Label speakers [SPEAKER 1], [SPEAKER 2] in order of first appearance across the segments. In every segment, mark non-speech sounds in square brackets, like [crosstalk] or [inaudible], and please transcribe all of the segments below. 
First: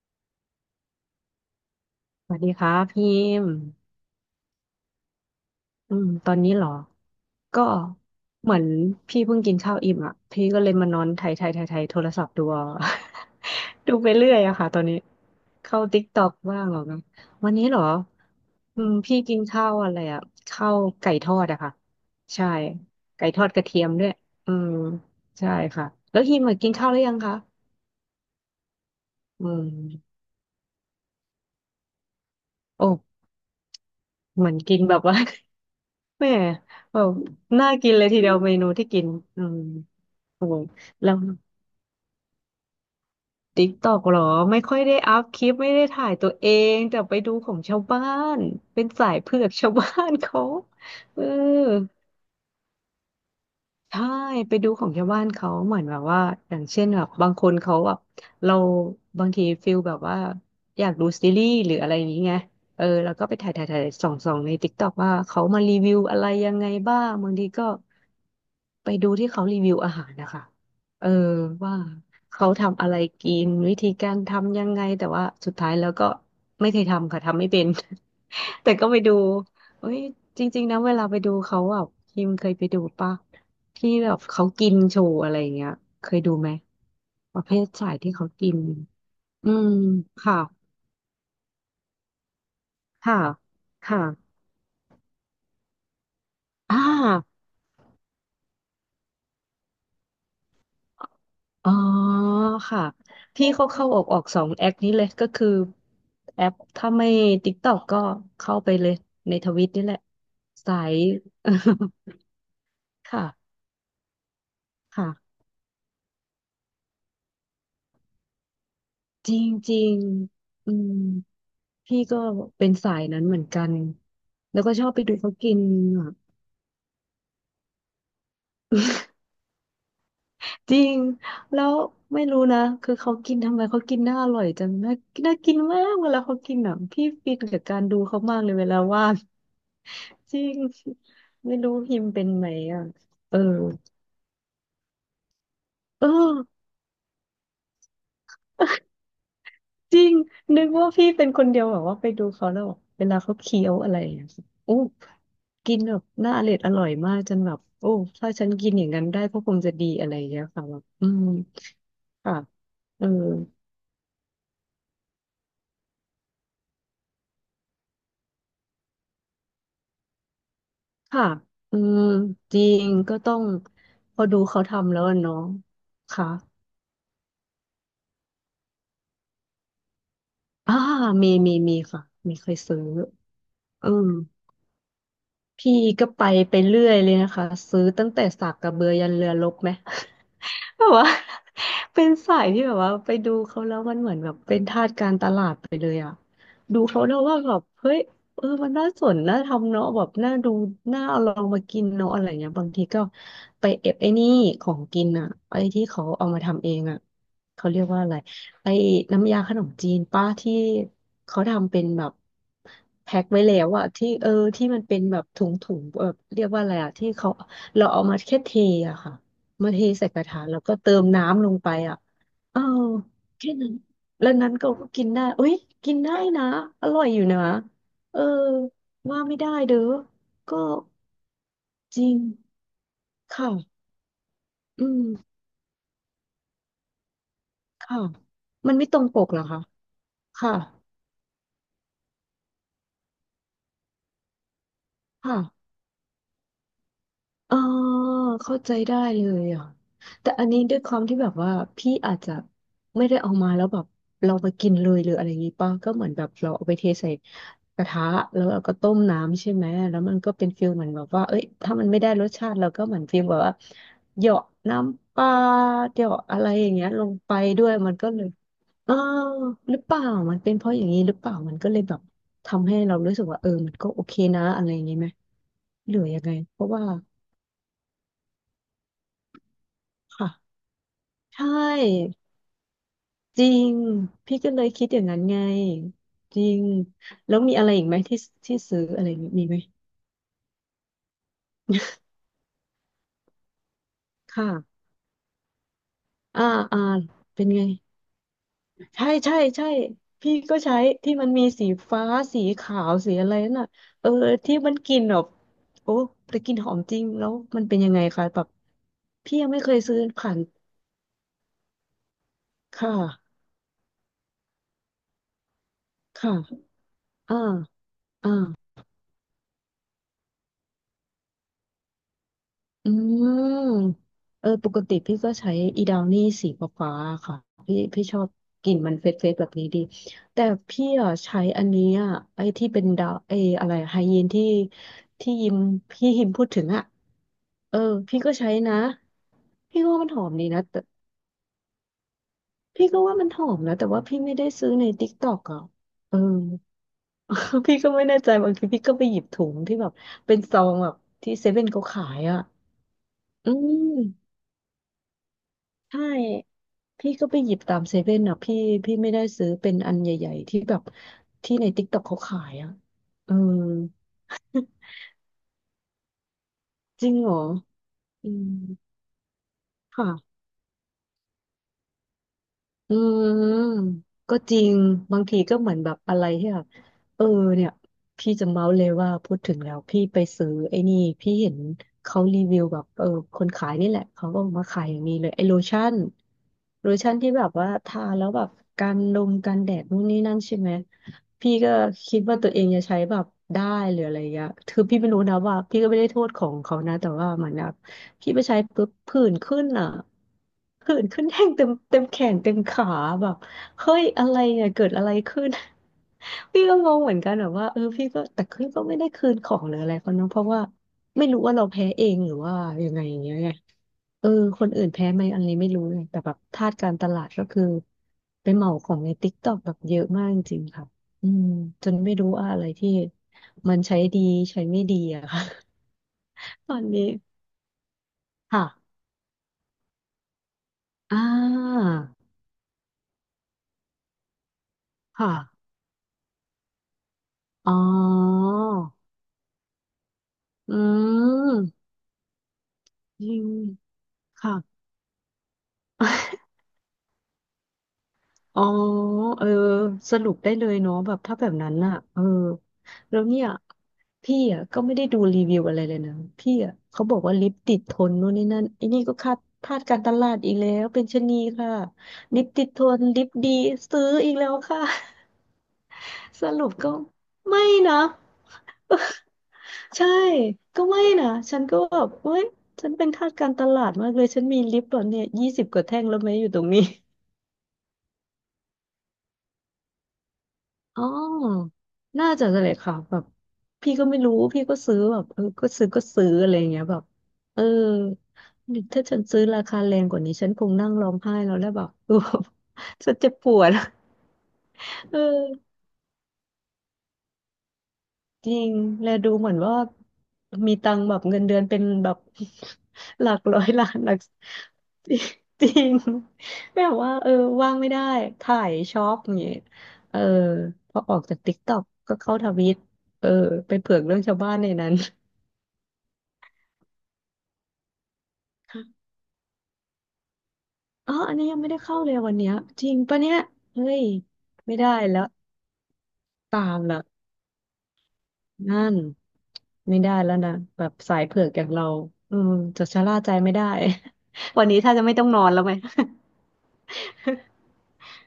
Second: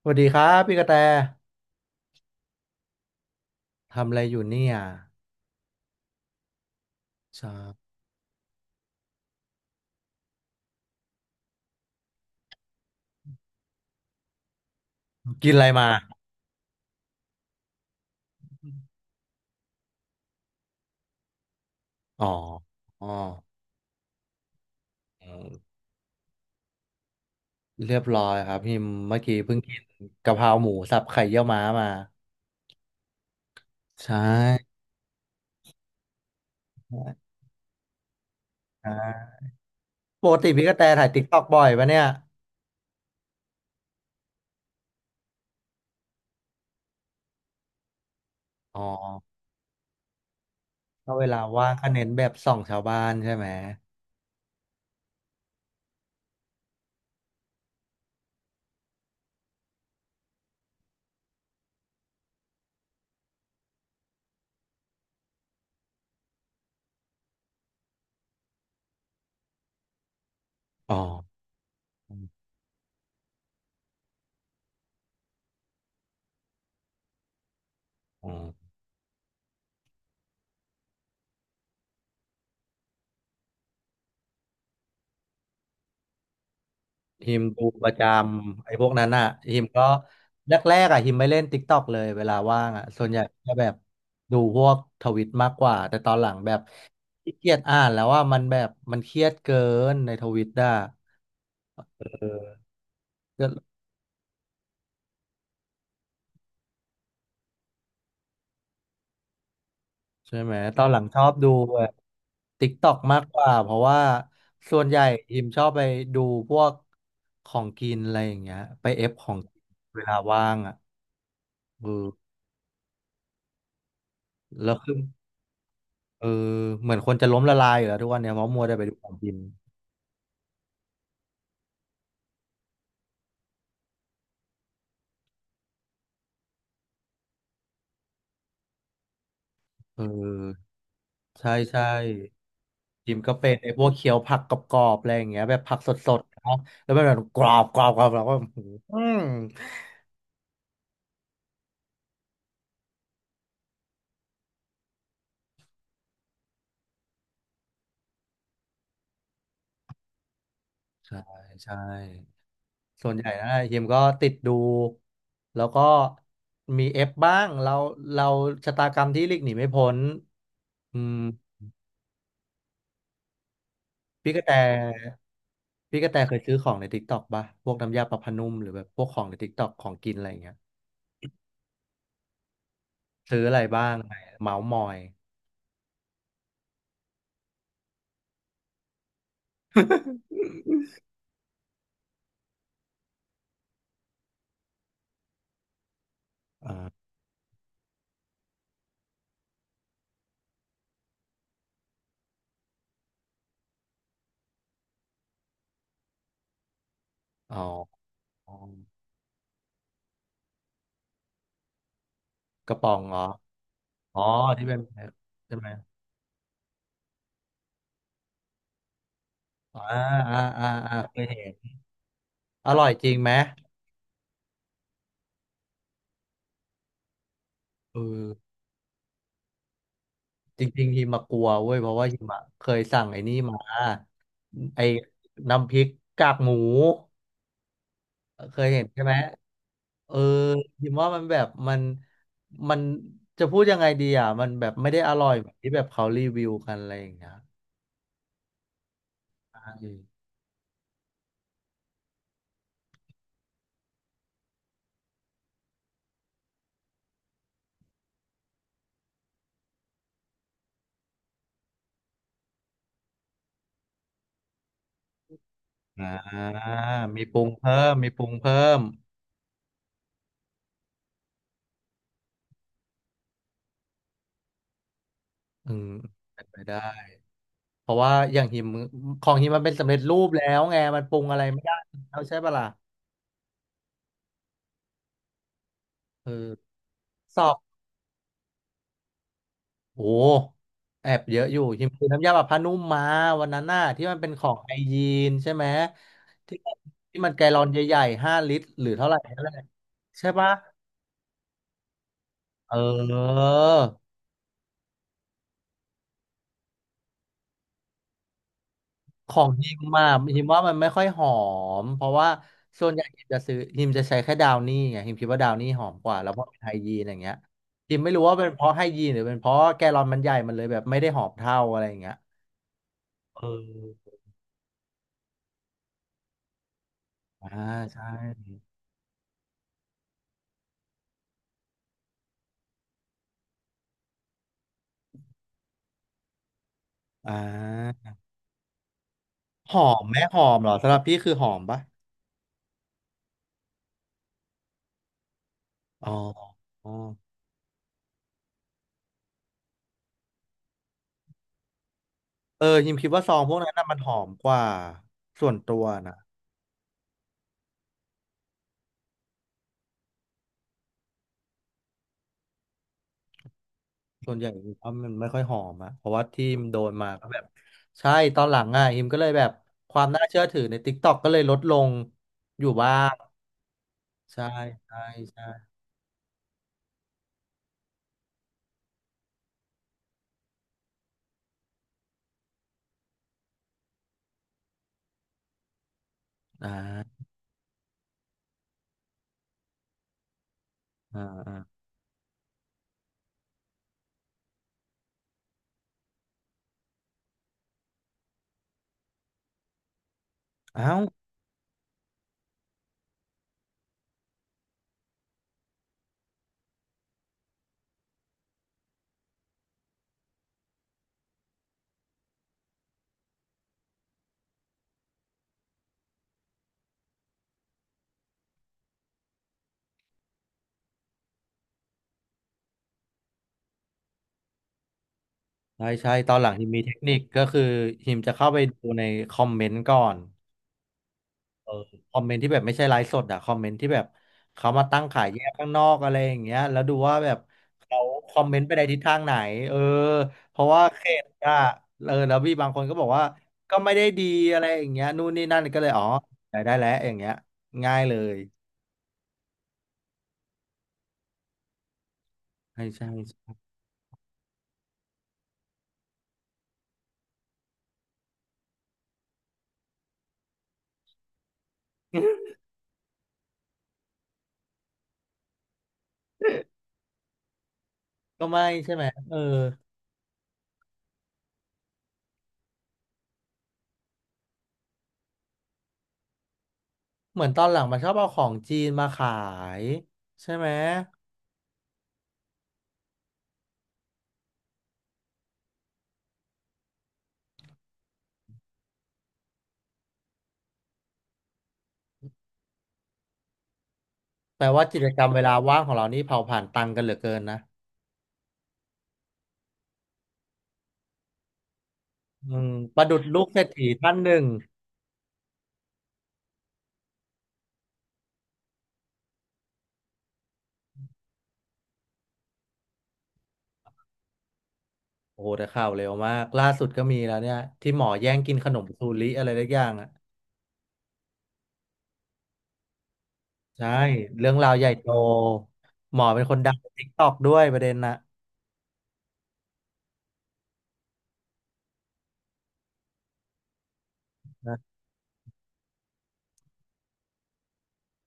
[SPEAKER 1] สวัสดีครับพี่กระแต
[SPEAKER 2] สวัสดีครับพิมพ์
[SPEAKER 1] ทำอะไรอยู่เนี่ย
[SPEAKER 2] ตอนนี้เหรอ
[SPEAKER 1] จะ
[SPEAKER 2] ก็เหมือนพี่เพิ่งกินข้าวอิ่มอ่ะพี่ก็เลยมานอนไถไถไถไถโทรศัพท์ดูเอา [laughs] ดูไปเรื่อยอะค่ะตอนนี้
[SPEAKER 1] กินอะไร
[SPEAKER 2] เข้า
[SPEAKER 1] มา
[SPEAKER 2] ติ๊กต็อกบ้างเหรอนะวันนี้เหรอพี่กินข้าวอะไรอ่ะข้าวไก่ทอดอะค่ะ
[SPEAKER 1] อ๋อ
[SPEAKER 2] ใช่
[SPEAKER 1] อ๋อ
[SPEAKER 2] ไก่ทอดกระเทียมด้วยอืม
[SPEAKER 1] เอ
[SPEAKER 2] ใช่
[SPEAKER 1] อ
[SPEAKER 2] ค่ะแล้วฮิมอะกินข้าวหรือยังคะ
[SPEAKER 1] เรียบร้อยครับพี่เมื่อกี้
[SPEAKER 2] อื
[SPEAKER 1] เพิ่งกิน
[SPEAKER 2] ม
[SPEAKER 1] กะเพราหมูสับไข่เยี่ยวม้ามา
[SPEAKER 2] โอ้
[SPEAKER 1] ใช
[SPEAKER 2] เหมือน
[SPEAKER 1] ่
[SPEAKER 2] กินแบบว่า [laughs] แม่แบบน่ากินเลยทีเดียวเมนูที่
[SPEAKER 1] อ่
[SPEAKER 2] กิน
[SPEAKER 1] า
[SPEAKER 2] อืม
[SPEAKER 1] ปก
[SPEAKER 2] โอ้
[SPEAKER 1] ติ
[SPEAKER 2] ย
[SPEAKER 1] พี่กระแตถ่าย
[SPEAKER 2] แล้ว
[SPEAKER 1] ติ๊กต็อกบ่อยปะเนี่ย
[SPEAKER 2] ติ๊กตอกหรอไม่ค่อยได้อัพคลิปไม่ได้ถ่ายตัวเองแต่ไปดูของชาวบ้าน
[SPEAKER 1] อ๋อ
[SPEAKER 2] เป็นสายเผือก [laughs] ชาวบ้านเขา
[SPEAKER 1] ถ้า
[SPEAKER 2] เออ
[SPEAKER 1] เวลาว่างก็เน้นแบบส่องชาวบ้านใช่ไหม
[SPEAKER 2] ใช่ไปดูของชาวบ้านเขาเหมือนแบบว่าอย่างเช่นแบบบางคนเขาแบบเราบางทีฟิลแบบว่าอยากดูซีรีส์หรืออะไรอย่างนี้ไงเออแล้วก็ไปถ่ายส่องในติ๊กต็อกว่าเขามารีวิวอะไรยังไงบ้างบางทีก็ไปดูที่เขารีวิวอาหารนะคะ
[SPEAKER 1] อ๋อ
[SPEAKER 2] เออว่าเขาทำอะไรกินวิธีการทำยังไงแต่ว่าสุดท้ายแล้วก็ไม่เคยทำค่ะทำไม่เป็น
[SPEAKER 1] อ๋อ
[SPEAKER 2] [laughs] แต่ก็ไปดูเอ้ยจริงๆนะเวลาไปดูเขาแบบพิมเคยไปดูปะ ที่แบบเขากินโชว์อะไรอย่างเงี้ยเคยดูไหม
[SPEAKER 1] ฮิ
[SPEAKER 2] ป
[SPEAKER 1] ม
[SPEAKER 2] ระเภ
[SPEAKER 1] ดู
[SPEAKER 2] ท
[SPEAKER 1] ป
[SPEAKER 2] สา
[SPEAKER 1] ระ
[SPEAKER 2] ย
[SPEAKER 1] จ
[SPEAKER 2] ที่เขากิน
[SPEAKER 1] ำไอ้พวกนั้นอ่ะ
[SPEAKER 2] อื
[SPEAKER 1] ฮิม
[SPEAKER 2] ม
[SPEAKER 1] ก็
[SPEAKER 2] ค่ะ
[SPEAKER 1] แรกๆอ่ะฮิมไม่เล่น t ิ k กต k อกเลยเวลาว่างอ่ะส่วน
[SPEAKER 2] ค่ะ
[SPEAKER 1] ใหญ่ก็แบบ
[SPEAKER 2] ค่ะ
[SPEAKER 1] ดูพวกทวิตมากกว่าแต่ตอนหลังแบบ
[SPEAKER 2] อ่
[SPEAKER 1] ขี้
[SPEAKER 2] า
[SPEAKER 1] เกียจอ่านแล้วว่ามันแบบมันเครียดเกินในทวิตอ่ะ
[SPEAKER 2] อ๋อ
[SPEAKER 1] เออ
[SPEAKER 2] ค่ะ
[SPEAKER 1] ก็
[SPEAKER 2] พี่เขาเข้าออกสองแอคนี้เลยก็คือแอปถ้าไม่ติกตอกก็เข้าไปเลยในทวิตนี่แหละ
[SPEAKER 1] ใช่ไหม
[SPEAKER 2] สา
[SPEAKER 1] ตอนห
[SPEAKER 2] ย
[SPEAKER 1] ลังชอบดู
[SPEAKER 2] [laughs]
[SPEAKER 1] แบบ t ิ k กตอกมาก
[SPEAKER 2] ค่ะ
[SPEAKER 1] กว่าเพราะว่าส่วนใหญ่
[SPEAKER 2] ค่ะ
[SPEAKER 1] ฮิมชอบไปดูพวกของกินอะไรอย่างเงี้ยไปเอฟข
[SPEAKER 2] จ
[SPEAKER 1] อง
[SPEAKER 2] ริง
[SPEAKER 1] กิน
[SPEAKER 2] จริง
[SPEAKER 1] เวลาว่าง
[SPEAKER 2] อื
[SPEAKER 1] อ่ะ
[SPEAKER 2] ม
[SPEAKER 1] เอ
[SPEAKER 2] พี่
[SPEAKER 1] อ
[SPEAKER 2] ก็เป็นสายนั้นเหมือนกันแล้วก็
[SPEAKER 1] แล้ว
[SPEAKER 2] ชอบ
[SPEAKER 1] คือ
[SPEAKER 2] ไปดูเขากินอ่ะ
[SPEAKER 1] เออเหมือนคนจะล้มละลายอยู่แล้วทุกวันเนี่ยเพราะมัวแต่ไปดูของกิน
[SPEAKER 2] จริง แล้วไม่รู้นะคือเขากินทำไมเขากินน่าอร่อยจังน่าน่ากินมากเวลาเขากินอ่ะพี่ฟินกับการดูเขามากเลยเวลาว่าง
[SPEAKER 1] เออ
[SPEAKER 2] จริง
[SPEAKER 1] ใช่
[SPEAKER 2] ไม่รู้
[SPEAKER 1] ใช่
[SPEAKER 2] พิมเป็นไหมอ่ะ
[SPEAKER 1] จิมก็
[SPEAKER 2] เออ
[SPEAKER 1] เป็นไอ้พวกเคี้ยวผักกรอบๆอะไรอย่างเงี้ยแบบผักส
[SPEAKER 2] เอ
[SPEAKER 1] ดๆเนาะ
[SPEAKER 2] อ
[SPEAKER 1] แล้วมันแบบกรอบแล้วก็อือหื
[SPEAKER 2] [laughs]
[SPEAKER 1] อ
[SPEAKER 2] จริงนึกว่าพี่เป็นคนเดียวแบบว่าไปดูเขาแล้วแบบเวลาเขาเคี้ยวอะไรอะอู้กินแบบน่าอร่อยอร่อยมากจนแบบโอ้ถ้าฉันกินอย่างนั้นได้ก็คงจะดีอะไรอย่างเงี้ยค่ะแบบอื
[SPEAKER 1] ใช่
[SPEAKER 2] ม
[SPEAKER 1] ใช่
[SPEAKER 2] ค่ะเออ
[SPEAKER 1] ส่วนใหญ่นะจิมก็ติดดูแล้วก็มีเอฟบ้างเราชะตากรรมที่หลีกหนีไม่พ้นอืม
[SPEAKER 2] ค่ะอืมจริงก็ต้องพอ
[SPEAKER 1] พี่
[SPEAKER 2] ดู
[SPEAKER 1] กระแต
[SPEAKER 2] เขาทำแล้วอะเนาะ
[SPEAKER 1] พี่กระแต
[SPEAKER 2] ค่ะ
[SPEAKER 1] เคยซื้อของใน t ิ k กต k อกป่ะพวกน้ำยาปรับผ้านุ่มหรือแบบพวกของใน t ิ k กต็อกของกินอะไรอย่างเงี้ย
[SPEAKER 2] อ่ามีค่ะมีเคยซื้อ
[SPEAKER 1] ซื้ออะไร
[SPEAKER 2] อื
[SPEAKER 1] บ้าง
[SPEAKER 2] ม
[SPEAKER 1] ไหนเมาส์มอย
[SPEAKER 2] พี่ก็ไปเรื่อยเลยนะคะ ซื้อตั้งแต่สากกระเบือยันเรือรบไหม แบบว่า [laughs] เป็นสายที่แบบว่าไปดูเขาแล้วมันเหมือนแบบเป็นทาสการตลาดไปเลยอ่ะดูเขา
[SPEAKER 1] อ่า
[SPEAKER 2] แล้วว่าแบบเฮ้ยเออมันน่าสนน่าทำเนาะแบบน่าดูน่าเอาลองมากินเนาะอะไรเงี้ยบางทีก็ไปเอฟไอ้นี่ของกินอ่ะไอ้ที่เขาเอามาทำเองอ่ะ
[SPEAKER 1] อ๋อ
[SPEAKER 2] เขาเรียกว่าอะไรไอ้น้ำยาขนมจีนป้าที่เขาทำเป็นแบบ
[SPEAKER 1] กระป๋องเหร
[SPEAKER 2] แพ็
[SPEAKER 1] อ
[SPEAKER 2] คไว้แล้วอะที่
[SPEAKER 1] อ๋อ
[SPEAKER 2] เออ
[SPEAKER 1] ที่
[SPEAKER 2] ที่
[SPEAKER 1] เป็น
[SPEAKER 2] มันเป็นแบบ
[SPEAKER 1] ใช่ไหม
[SPEAKER 2] ถุงแบบเรียกว่าอะไรอะที่เขาเราเอามาแค่เทอะค่ะ มาเท
[SPEAKER 1] อา
[SPEAKER 2] ใส่กระ
[SPEAKER 1] อ่า
[SPEAKER 2] ถางแล้ว
[SPEAKER 1] อ่า
[SPEAKER 2] ก็เติ
[SPEAKER 1] อ่า
[SPEAKER 2] ม
[SPEAKER 1] เคย
[SPEAKER 2] น้ำล
[SPEAKER 1] เห็
[SPEAKER 2] ง
[SPEAKER 1] น
[SPEAKER 2] ไปอ่ะเออ
[SPEAKER 1] อร่อยจริงไหม
[SPEAKER 2] แค่นั้น แล้วนั้นก็กินได้เอ้ยกินได้นะอร่อยอยู่นะ
[SPEAKER 1] เอ
[SPEAKER 2] เออ
[SPEAKER 1] อ
[SPEAKER 2] ว่าไม่ได้เด้อก็
[SPEAKER 1] จริงๆฮิมากลัวเว้ยเพราะ
[SPEAKER 2] จ
[SPEAKER 1] ว่า
[SPEAKER 2] ริง
[SPEAKER 1] ฮิมอะเคยสั่งไอ้นี่มา
[SPEAKER 2] ค่ะ
[SPEAKER 1] ไอ้
[SPEAKER 2] อืม
[SPEAKER 1] น้ำพริกกากหมู
[SPEAKER 2] ค่ะ
[SPEAKER 1] เคย
[SPEAKER 2] มัน
[SPEAKER 1] เห็
[SPEAKER 2] ไม่
[SPEAKER 1] น
[SPEAKER 2] ตร
[SPEAKER 1] ใช่
[SPEAKER 2] ง
[SPEAKER 1] ไหม
[SPEAKER 2] ปกเหรอคะ
[SPEAKER 1] เออ
[SPEAKER 2] ค่ะ
[SPEAKER 1] ฮิมว่ามันแบบมันมันจะพูดยังไงดีอ่ะมันแบบไม่ได้อร่อย
[SPEAKER 2] ค่ะ
[SPEAKER 1] แบบที่แบบเขารีวิวกันอะไรอย่างเงี้ย
[SPEAKER 2] เออเข้าใจได้เลยอ่ะแต่อันนี้ด้วยความที่แบบว่าพี่อาจจะไม่ได้เอามาแล้วแบบเราไปกินเลยหรืออะไรอย่างงี้ป่ะก็เหมือนแบบเราเอาไปเทใส่กระทะแล้วเราก็ต้มน้ำใช่ไหมแล้วมันก็เป็นฟิลเหมือนแบบว่าเอ้ยถ้ามันไม่ได้รสชาติเราก็เหมือนฟิลแบบว่าเหยาะน้ำปลาเห
[SPEAKER 1] อ่
[SPEAKER 2] ยาะอะไร
[SPEAKER 1] า
[SPEAKER 2] อย่างเงี้ยลง
[SPEAKER 1] มี
[SPEAKER 2] ไป
[SPEAKER 1] ปรุง
[SPEAKER 2] ด้วย
[SPEAKER 1] เพิ่
[SPEAKER 2] มั
[SPEAKER 1] ม
[SPEAKER 2] นก็
[SPEAKER 1] มีป
[SPEAKER 2] เล
[SPEAKER 1] รุ
[SPEAKER 2] ย
[SPEAKER 1] งเพิ่ม
[SPEAKER 2] เออหรือเปล่ามันเป็นเพราะอย่างนี้หรือเปล่ามันก็เลยแบบทำให้เรารู้สึกว่าเออมันก็โอเคนะอะไรอย่างงี้ไหม
[SPEAKER 1] อืม
[SPEAKER 2] หรือยังไง
[SPEAKER 1] เป็นไป
[SPEAKER 2] เพราะว่า
[SPEAKER 1] ได้เพราะว่าอย่างหิมของหิมมันเป็นสำเร็จรูปแล้
[SPEAKER 2] ค่ะ
[SPEAKER 1] วไงมันปรุง
[SPEAKER 2] ใช
[SPEAKER 1] อะไรไม่ได้
[SPEAKER 2] ่
[SPEAKER 1] แล้วใช่ปะล่ะ
[SPEAKER 2] จริงพี่ก็เลยคิดอย่างนั้นไง
[SPEAKER 1] เอ
[SPEAKER 2] จริ
[SPEAKER 1] อ
[SPEAKER 2] งแล้
[SPEAKER 1] ส
[SPEAKER 2] ว
[SPEAKER 1] อ
[SPEAKER 2] มี
[SPEAKER 1] บ
[SPEAKER 2] อะไรอีกไหมที่ที่ซื้ออะไรอย่างงี้มีไหม
[SPEAKER 1] โอ้แอบเยอะอยู่หิมคือน้ำยาปรับผ้านุ่มมาวันนั้นน่ะที่มันเป็นของไอ
[SPEAKER 2] ค่ะ
[SPEAKER 1] ยีนใช่ไหม
[SPEAKER 2] อ่า
[SPEAKER 1] ที่มัน
[SPEAKER 2] อ่า
[SPEAKER 1] ที่มันแก
[SPEAKER 2] เป็น
[SPEAKER 1] ลล
[SPEAKER 2] ไง
[SPEAKER 1] อนใหญ่ๆห้าลิตรหรือ
[SPEAKER 2] ใช่
[SPEAKER 1] เท่าไหร่นั่นแหละ
[SPEAKER 2] ใช่
[SPEAKER 1] ใช่
[SPEAKER 2] พี่
[SPEAKER 1] ปะ
[SPEAKER 2] ก็ใช้ที่มันมีสีฟ้าสี
[SPEAKER 1] เอ
[SPEAKER 2] ขาวสีอะไรนั่นน่ะเออ
[SPEAKER 1] อ
[SPEAKER 2] ที่มันกลินแบบโอ้แต่กลินหอมจริงแล้วมันเป็นยังไงคะแบบ
[SPEAKER 1] ข
[SPEAKER 2] พี่
[SPEAKER 1] อ
[SPEAKER 2] ยั
[SPEAKER 1] ง
[SPEAKER 2] งไม่เค
[SPEAKER 1] ฮิ
[SPEAKER 2] ย
[SPEAKER 1] ม
[SPEAKER 2] ซื้อ
[SPEAKER 1] มา
[SPEAKER 2] ผ่าน
[SPEAKER 1] ฮิมว่ามันไม่ค่อยหอมเพราะว่า
[SPEAKER 2] ค
[SPEAKER 1] ส่วนใหญ่ฮิม
[SPEAKER 2] ่ะ
[SPEAKER 1] จะซื้อฮิมจะใช้แค่ดาวนี่ไงฮิมคิดว่าดาวนี่หอมกว่าแล้
[SPEAKER 2] ค่ะ
[SPEAKER 1] วพอเป็นไฮยีนอย่างเงี้ย
[SPEAKER 2] อ่า
[SPEAKER 1] ฮิมไม่รู้
[SPEAKER 2] อ่า
[SPEAKER 1] ว่าเป็นเพราะไฮยีนหรือเป็นเพราะแกลลอนมันใหญ่มันเลยแบบไม่ได้หอมเท่าอะไรอย่างเงี้ย
[SPEAKER 2] อื
[SPEAKER 1] เอ
[SPEAKER 2] ม
[SPEAKER 1] อ
[SPEAKER 2] เออปกติพี่ก็ใช้อีดาวนี่สีฟ้าๆค่ะ
[SPEAKER 1] อ่า
[SPEAKER 2] พี่
[SPEAKER 1] ใช่
[SPEAKER 2] ชอบกลิ่นมันเฟรชๆแบบนี้ดีแต่พี่อ่ะใช้อันนี้อ่ะไอ้ที่เป็นดาวไอ้อะไรไฮยีนที่ที่ยิมพูดถึงอ่ะ
[SPEAKER 1] อ่
[SPEAKER 2] เออ
[SPEAKER 1] า
[SPEAKER 2] พี่ก็ใช้นะ
[SPEAKER 1] ห
[SPEAKER 2] พี่
[SPEAKER 1] อ
[SPEAKER 2] ก็ว่า
[SPEAKER 1] ม
[SPEAKER 2] มัน
[SPEAKER 1] ไหม
[SPEAKER 2] หอม
[SPEAKER 1] หอ
[SPEAKER 2] ดี
[SPEAKER 1] ม
[SPEAKER 2] นะ
[SPEAKER 1] เหรอ
[SPEAKER 2] แต่
[SPEAKER 1] สำหรับพี่คือหอมปะ
[SPEAKER 2] พี่ก็ว่ามันหอมนะแต่ว่าพี่ไม่ได้ซื้อในติ๊กต็อกอ่ะ
[SPEAKER 1] อ๋อ
[SPEAKER 2] เออ
[SPEAKER 1] อ๋อ
[SPEAKER 2] [laughs] พี่ก็ไม่แน่ใจบางทีพี่ก็ไปหยิบถุงที่แบบเป็นซองแบบที่เซเว่นเขาขายอ่ะ
[SPEAKER 1] เออฮิมคิดว่าซองพ
[SPEAKER 2] อื
[SPEAKER 1] วกนั้นน่ะมันหอม
[SPEAKER 2] ม
[SPEAKER 1] กว่าส่วนตัว
[SPEAKER 2] ใช่
[SPEAKER 1] นะ
[SPEAKER 2] พี่ก็ไปหยิบตามเซเว่นอ่ะพี่พี่ไม่ได้ซื้อเป็นอันใหญ่ๆที่แบบที่ในติ๊กต็อกเขาขายอ่ะเออ
[SPEAKER 1] ส่วนใหญ่อิมว่ามันไม่ค่อยหอมอะเพราะว่าที่มันโดน
[SPEAKER 2] จ
[SPEAKER 1] มา
[SPEAKER 2] ริง
[SPEAKER 1] ก็
[SPEAKER 2] เหร
[SPEAKER 1] แบ
[SPEAKER 2] อ
[SPEAKER 1] บใช่
[SPEAKER 2] อื
[SPEAKER 1] ตอน
[SPEAKER 2] ม
[SPEAKER 1] หลังอ่ะอิมก็เลยแบบความน่า
[SPEAKER 2] ค่ะ
[SPEAKER 1] เชื่อถือใน TikTok ก็เลยลดลงอยู่บ้า
[SPEAKER 2] อื
[SPEAKER 1] ง
[SPEAKER 2] มก็
[SPEAKER 1] ใช่
[SPEAKER 2] จริง
[SPEAKER 1] ใช่
[SPEAKER 2] บางทีก็
[SPEAKER 1] ใช่
[SPEAKER 2] เหมือนแบบอะไรที่แบบเออเนี่ยพี่จะเมาส์เลยว่าพูดถึงแล้วพี่ไปซื้อไอ้นี่พี่เห็นเขารีวิวแบบคนขายนี่แหละเขาก็มาขายอย่างนี้เลยไอ้โลชั่น
[SPEAKER 1] อ่า
[SPEAKER 2] โลชั่นที่แบบว่าทาแล้วแบบกันลมกันแดดนู่นนี่นั่นใช่ไหม
[SPEAKER 1] อ่า
[SPEAKER 2] พี่
[SPEAKER 1] อ่า
[SPEAKER 2] ก็คิดว่าตัวเองจะใช้แบบได้หรืออะไรอย่างเงี้ยคือพี่ไม่รู้นะว่าพี่ก็ไม่ได้โทษของเขานะแต่ว่ามันแบบ พี่ไปใช้ปุ๊บผื่นขึ้นอ่ะ
[SPEAKER 1] เอ้า
[SPEAKER 2] ผื่
[SPEAKER 1] ว
[SPEAKER 2] นขึ้นแห้งเต็มแขนเต็มขาแบบเฮ้ยอะไรเนี่ยเกิดอะไรขึ้น [laughs] พี่ก็งงเหมือนกันแบบว่าพี่ก็แต่พี่ก็ไม่ได้คืนของหรืออะไรเขาเนอะเพราะว่าไม่รู้ว่าเราแพ้เองหรือว่ายังไงอย่างเงี้ยไงเออคนอื่นแพ้ไหมอันนี้ไม่รู้เลยแต่แบบทาสการตลาดก็คือไปเหมาของในติ๊กต็อกแบบเยอะมากจริงๆค่ะอืมจนไม่รู้ว่าอะไรที่มันใช้ดีใช้ไม่ดีอะค่ะ
[SPEAKER 1] ใช่ใช่ตอนหลัง
[SPEAKER 2] [laughs]
[SPEAKER 1] ฮิม
[SPEAKER 2] ตอ
[SPEAKER 1] มี
[SPEAKER 2] น
[SPEAKER 1] เทค
[SPEAKER 2] นี้
[SPEAKER 1] นิคก็คือฮิมจะเข้าไปดู
[SPEAKER 2] ค่ะ
[SPEAKER 1] ในคอมเมนต์ก่อน
[SPEAKER 2] อ่
[SPEAKER 1] เออ
[SPEAKER 2] า
[SPEAKER 1] คอมเมนต์ที่แบบไม่ใช่ไลฟ์สดอะคอมเมนต์ที่แบบเขามาตั้งขาย
[SPEAKER 2] ค่ะ
[SPEAKER 1] แยกข้างนอกอะไรอย่างเงี้ยแล้วดูว่าแบบ
[SPEAKER 2] อ๋อ
[SPEAKER 1] เขาคอมเมนต์ไปในทิศทางไหนเออเพราะ
[SPEAKER 2] อื
[SPEAKER 1] ว่าเขตอะ
[SPEAKER 2] ม
[SPEAKER 1] เออแล้วพี่บางคนก็บอกว่า
[SPEAKER 2] ยิง
[SPEAKER 1] ก็ไม่ได้ดี
[SPEAKER 2] ค่ะ
[SPEAKER 1] อะไรอย่างเงี้ยนู่นนี่นั่นก็เลยอ๋อ
[SPEAKER 2] [laughs]
[SPEAKER 1] ได้ได้แล้วอย่างเงี้ยง่ายเลย
[SPEAKER 2] อ๋อเออสรุปได้เลยเนาะแบบถ้าแบบนั้นน่ะเออ
[SPEAKER 1] ใช่ใช่
[SPEAKER 2] แล้วเนี่ยพี่อ่ะก็ไม่ได้ดูรีวิวอะไรเลยนะพี่อ่ะเขาบอกว่าลิปติดทนนู่นนี่นั่นไอ้นี่ก็คาดพลาดการตลาดอีกแล้วเป็นชะนีค่ะลิปติดทนลิปดีซื้ออีกแล้วค่ะ [laughs] สรุปก็ไม่นะ
[SPEAKER 1] ก็ไม่ใช่ไหมเออ
[SPEAKER 2] ใช่ ก็ไม่นะ ฉันก็แบบเว้ยฉันเป็นทาสการตลาดมากเลย ฉันมีลิปตอนเนี่ยยี่สิบกว่าแท่งแล้วไหมอยู่ตรงนี้
[SPEAKER 1] เหมือนตอนหลังมันชอบเอาของจีนมาขายใช่ไหม
[SPEAKER 2] อ๋อ น่าจะเลยค่ะแบบพี่ก็ไม่รู้ พี่ก็ซื้อแบบก็ซื้ออะไรอย่างเงี้ยแบบเออ ถ้าฉันซื้อราคาแรงกว่านี้ ฉันคงนั่งร้องไห้แล้วแล้วแบบ [laughs] เออฉันเจ็บปวด
[SPEAKER 1] แปลว่ากิจ
[SPEAKER 2] เ
[SPEAKER 1] กรรมเวลา
[SPEAKER 2] ออ
[SPEAKER 1] ว่างของเรานี่เผาผ่านตังค์กันเหลือเกินนะ
[SPEAKER 2] จริง และดูเหมือนว่ามีตังค์แบบเงินเดือนเป็นแบบ
[SPEAKER 1] อืมประดุ
[SPEAKER 2] [laughs]
[SPEAKER 1] จ
[SPEAKER 2] หลัก
[SPEAKER 1] ลูกเศ
[SPEAKER 2] ร้
[SPEAKER 1] ร
[SPEAKER 2] อย
[SPEAKER 1] ษฐี
[SPEAKER 2] ล้านห
[SPEAKER 1] ท่า
[SPEAKER 2] ลั
[SPEAKER 1] น
[SPEAKER 2] ก
[SPEAKER 1] หนึ่ง
[SPEAKER 2] [laughs] จริงแบบว่าเออว่างไม่ได้ถ่ายช็อปอย่างเงี้ยเออพอออกจากติ๊กต็อกก็เข้าทวิตเออไปเผือกเรื่องชาวบ้านในนั้น
[SPEAKER 1] โอ้โหแต่ข่าวเร็วมากล่าสุดก็มีแล้วเนี่ยที่หมอแย่งกินขนมซู
[SPEAKER 2] [laughs]
[SPEAKER 1] ริอะไรสักอย่างอ่ะ
[SPEAKER 2] อ๋ออันนี้ยังไม่ได้เข้าเลยวันเนี้ยจริงปะเนี่ยเฮ้
[SPEAKER 1] ใช่
[SPEAKER 2] ย
[SPEAKER 1] เรื่องราว
[SPEAKER 2] ไม่
[SPEAKER 1] ใหญ่
[SPEAKER 2] ได้
[SPEAKER 1] โต
[SPEAKER 2] แล้ว
[SPEAKER 1] หมอเป็นคน
[SPEAKER 2] ตา
[SPEAKER 1] ดัง
[SPEAKER 2] มละ
[SPEAKER 1] ติกตอกด้วยประเด็นนะ
[SPEAKER 2] นั่นไม่ได้แล้วนะแบบสายเผือกอย่างเราอืมจะชะล่าใจไม่ได้ [laughs] วันนี้
[SPEAKER 1] นะ
[SPEAKER 2] ถ้าจะไม่ต้องนอนแล้วไหม [laughs]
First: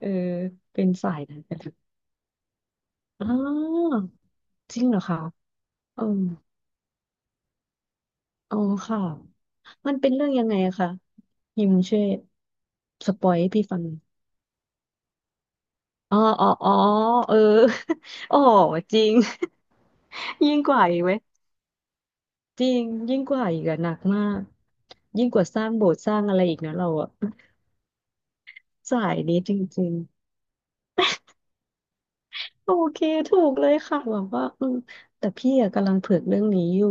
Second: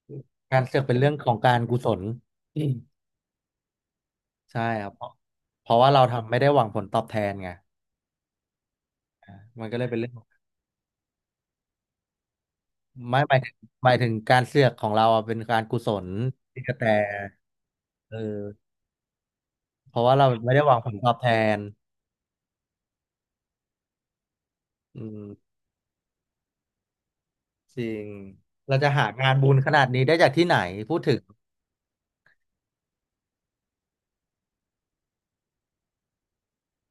[SPEAKER 2] เออ
[SPEAKER 1] การเสือ
[SPEAKER 2] เป็
[SPEAKER 1] ก
[SPEAKER 2] น
[SPEAKER 1] เป็นเรื่
[SPEAKER 2] สา
[SPEAKER 1] อง
[SPEAKER 2] ย
[SPEAKER 1] ขอ
[SPEAKER 2] นั้
[SPEAKER 1] ง
[SPEAKER 2] น
[SPEAKER 1] การกุศลอืม
[SPEAKER 2] อ๋อ
[SPEAKER 1] ใช่
[SPEAKER 2] จริ
[SPEAKER 1] ค
[SPEAKER 2] ง
[SPEAKER 1] รับ
[SPEAKER 2] เหร
[SPEAKER 1] เพ
[SPEAKER 2] อ
[SPEAKER 1] ราะ
[SPEAKER 2] คะ
[SPEAKER 1] เพราะว่าเรา
[SPEAKER 2] อืม
[SPEAKER 1] ทำไม่ได้หวังผลตอบแทนไง
[SPEAKER 2] อ๋อค่ะ
[SPEAKER 1] มันก็เลย
[SPEAKER 2] มัน
[SPEAKER 1] เป็นเรื่
[SPEAKER 2] เป็
[SPEAKER 1] อ
[SPEAKER 2] น
[SPEAKER 1] งขอ
[SPEAKER 2] เรื่อง
[SPEAKER 1] ง
[SPEAKER 2] ยังไงอะคะยิมช่วยส
[SPEAKER 1] ไม่
[SPEAKER 2] ป
[SPEAKER 1] ห
[SPEAKER 2] อย
[SPEAKER 1] มาย
[SPEAKER 2] ให้
[SPEAKER 1] ถึง
[SPEAKER 2] พี่ฟัง
[SPEAKER 1] ห
[SPEAKER 2] หน่
[SPEAKER 1] มา
[SPEAKER 2] อ
[SPEAKER 1] ย
[SPEAKER 2] ย
[SPEAKER 1] ถึงการเสือกของเราอะเป็นการกุศล
[SPEAKER 2] อ๋ออ๋อ
[SPEAKER 1] ที่
[SPEAKER 2] อ๋
[SPEAKER 1] ก
[SPEAKER 2] อ
[SPEAKER 1] ระแต
[SPEAKER 2] เออ
[SPEAKER 1] เอ
[SPEAKER 2] [laughs] โอ้
[SPEAKER 1] อ
[SPEAKER 2] จริง
[SPEAKER 1] เพราะว่าเรา
[SPEAKER 2] [laughs]
[SPEAKER 1] ไม่
[SPEAKER 2] ยิ่ง
[SPEAKER 1] ได้ห
[SPEAKER 2] ก
[SPEAKER 1] วัง
[SPEAKER 2] ว่า
[SPEAKER 1] ผล
[SPEAKER 2] อีก
[SPEAKER 1] ต
[SPEAKER 2] ไห
[SPEAKER 1] อ
[SPEAKER 2] ม
[SPEAKER 1] บแทน
[SPEAKER 2] จริงยิ่งกว่าอีกอะหนักมาก
[SPEAKER 1] อื
[SPEAKER 2] ยิ่งกว่า
[SPEAKER 1] ม
[SPEAKER 2] สร้างโบสถ์สร้างอะไรอีกนะเราอะ
[SPEAKER 1] จริงเราจะ
[SPEAKER 2] [laughs]
[SPEAKER 1] หา
[SPEAKER 2] สาย
[SPEAKER 1] งาน
[SPEAKER 2] นี้
[SPEAKER 1] บุ
[SPEAKER 2] จ
[SPEAKER 1] ญขนาด
[SPEAKER 2] ริง
[SPEAKER 1] นี้ได้จากที่ไหนพูดถึง
[SPEAKER 2] โอเคถูกเลยค่ะแบบว่าอืมแต่พี่อะกำลังเผือกเรื่องนี้อยู่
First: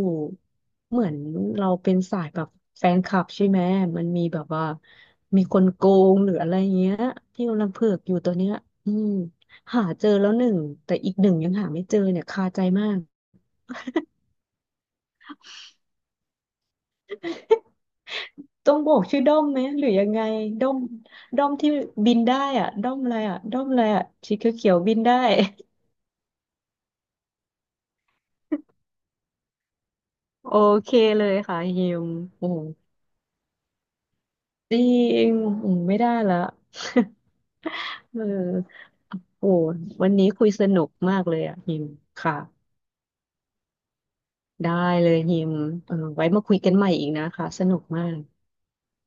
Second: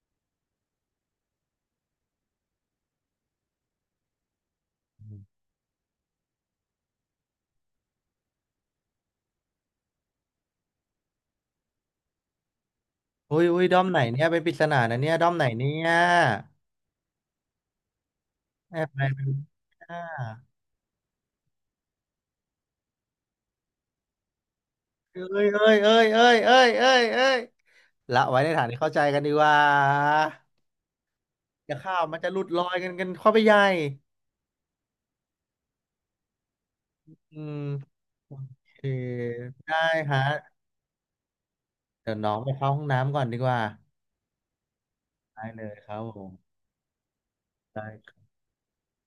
[SPEAKER 2] เหมือนเราเป็นสายแบบแฟนคลับใช่ไหมมันมีแบบว่ามีคนโกงหรืออะไรเงี้ยที่กำลังเผือกอยู่ตัวเนี้ยอืมหาเจอแล้วหนึ่งแต่อีกหนึ่งยังหาไม่เจอเนี่ยคาใจมาก
[SPEAKER 1] อุ้ยอุ้ยด้อมไหนเนี่ยเป็นปริศนานะเนี่ยด้อมไหนเนี่ย
[SPEAKER 2] ต้อ
[SPEAKER 1] แอ
[SPEAKER 2] ง
[SPEAKER 1] บ
[SPEAKER 2] บอ
[SPEAKER 1] ไป
[SPEAKER 2] กชื่อ
[SPEAKER 1] เป็น
[SPEAKER 2] ด้อมไหมหรือ
[SPEAKER 1] อ่า
[SPEAKER 2] ยังไงด้อมด้อมที่บินได้อ่ะด้อมอะไรอ่ะด้อมอะไรอ่ะสีเขียวๆบินได้
[SPEAKER 1] เอ้ยเอ้ยเอ้ยเอ้ยเอ้ยเอ้ยเอ้ยละไว้ในฐานที่เข้าใจกันดีกว่า
[SPEAKER 2] [laughs] โอเคเลยค่ะ
[SPEAKER 1] จะ
[SPEAKER 2] ฮิ
[SPEAKER 1] ข้าว
[SPEAKER 2] ม
[SPEAKER 1] มันจะหลุ
[SPEAKER 2] โอ้
[SPEAKER 1] ดลอยกันเข้าไปใหญ่
[SPEAKER 2] จริงอืมไม่ได้ละ
[SPEAKER 1] อืม
[SPEAKER 2] [laughs] เออ
[SPEAKER 1] โอเค
[SPEAKER 2] โอ้
[SPEAKER 1] ได้
[SPEAKER 2] วัน
[SPEAKER 1] ฮะ
[SPEAKER 2] นี้คุยสนุกมากเลยอ่ะฮิม
[SPEAKER 1] เดี๋ยวน้อ
[SPEAKER 2] ค่ะ
[SPEAKER 1] งไปเข้าห้องน้ำก่อนดีกว่า
[SPEAKER 2] ได้เลยฮิ
[SPEAKER 1] ได้
[SPEAKER 2] ม
[SPEAKER 1] เลยค
[SPEAKER 2] เออ
[SPEAKER 1] รับผ
[SPEAKER 2] ไว้
[SPEAKER 1] ม
[SPEAKER 2] มาคุยกันใหม่อีกนะคะสนุกมาก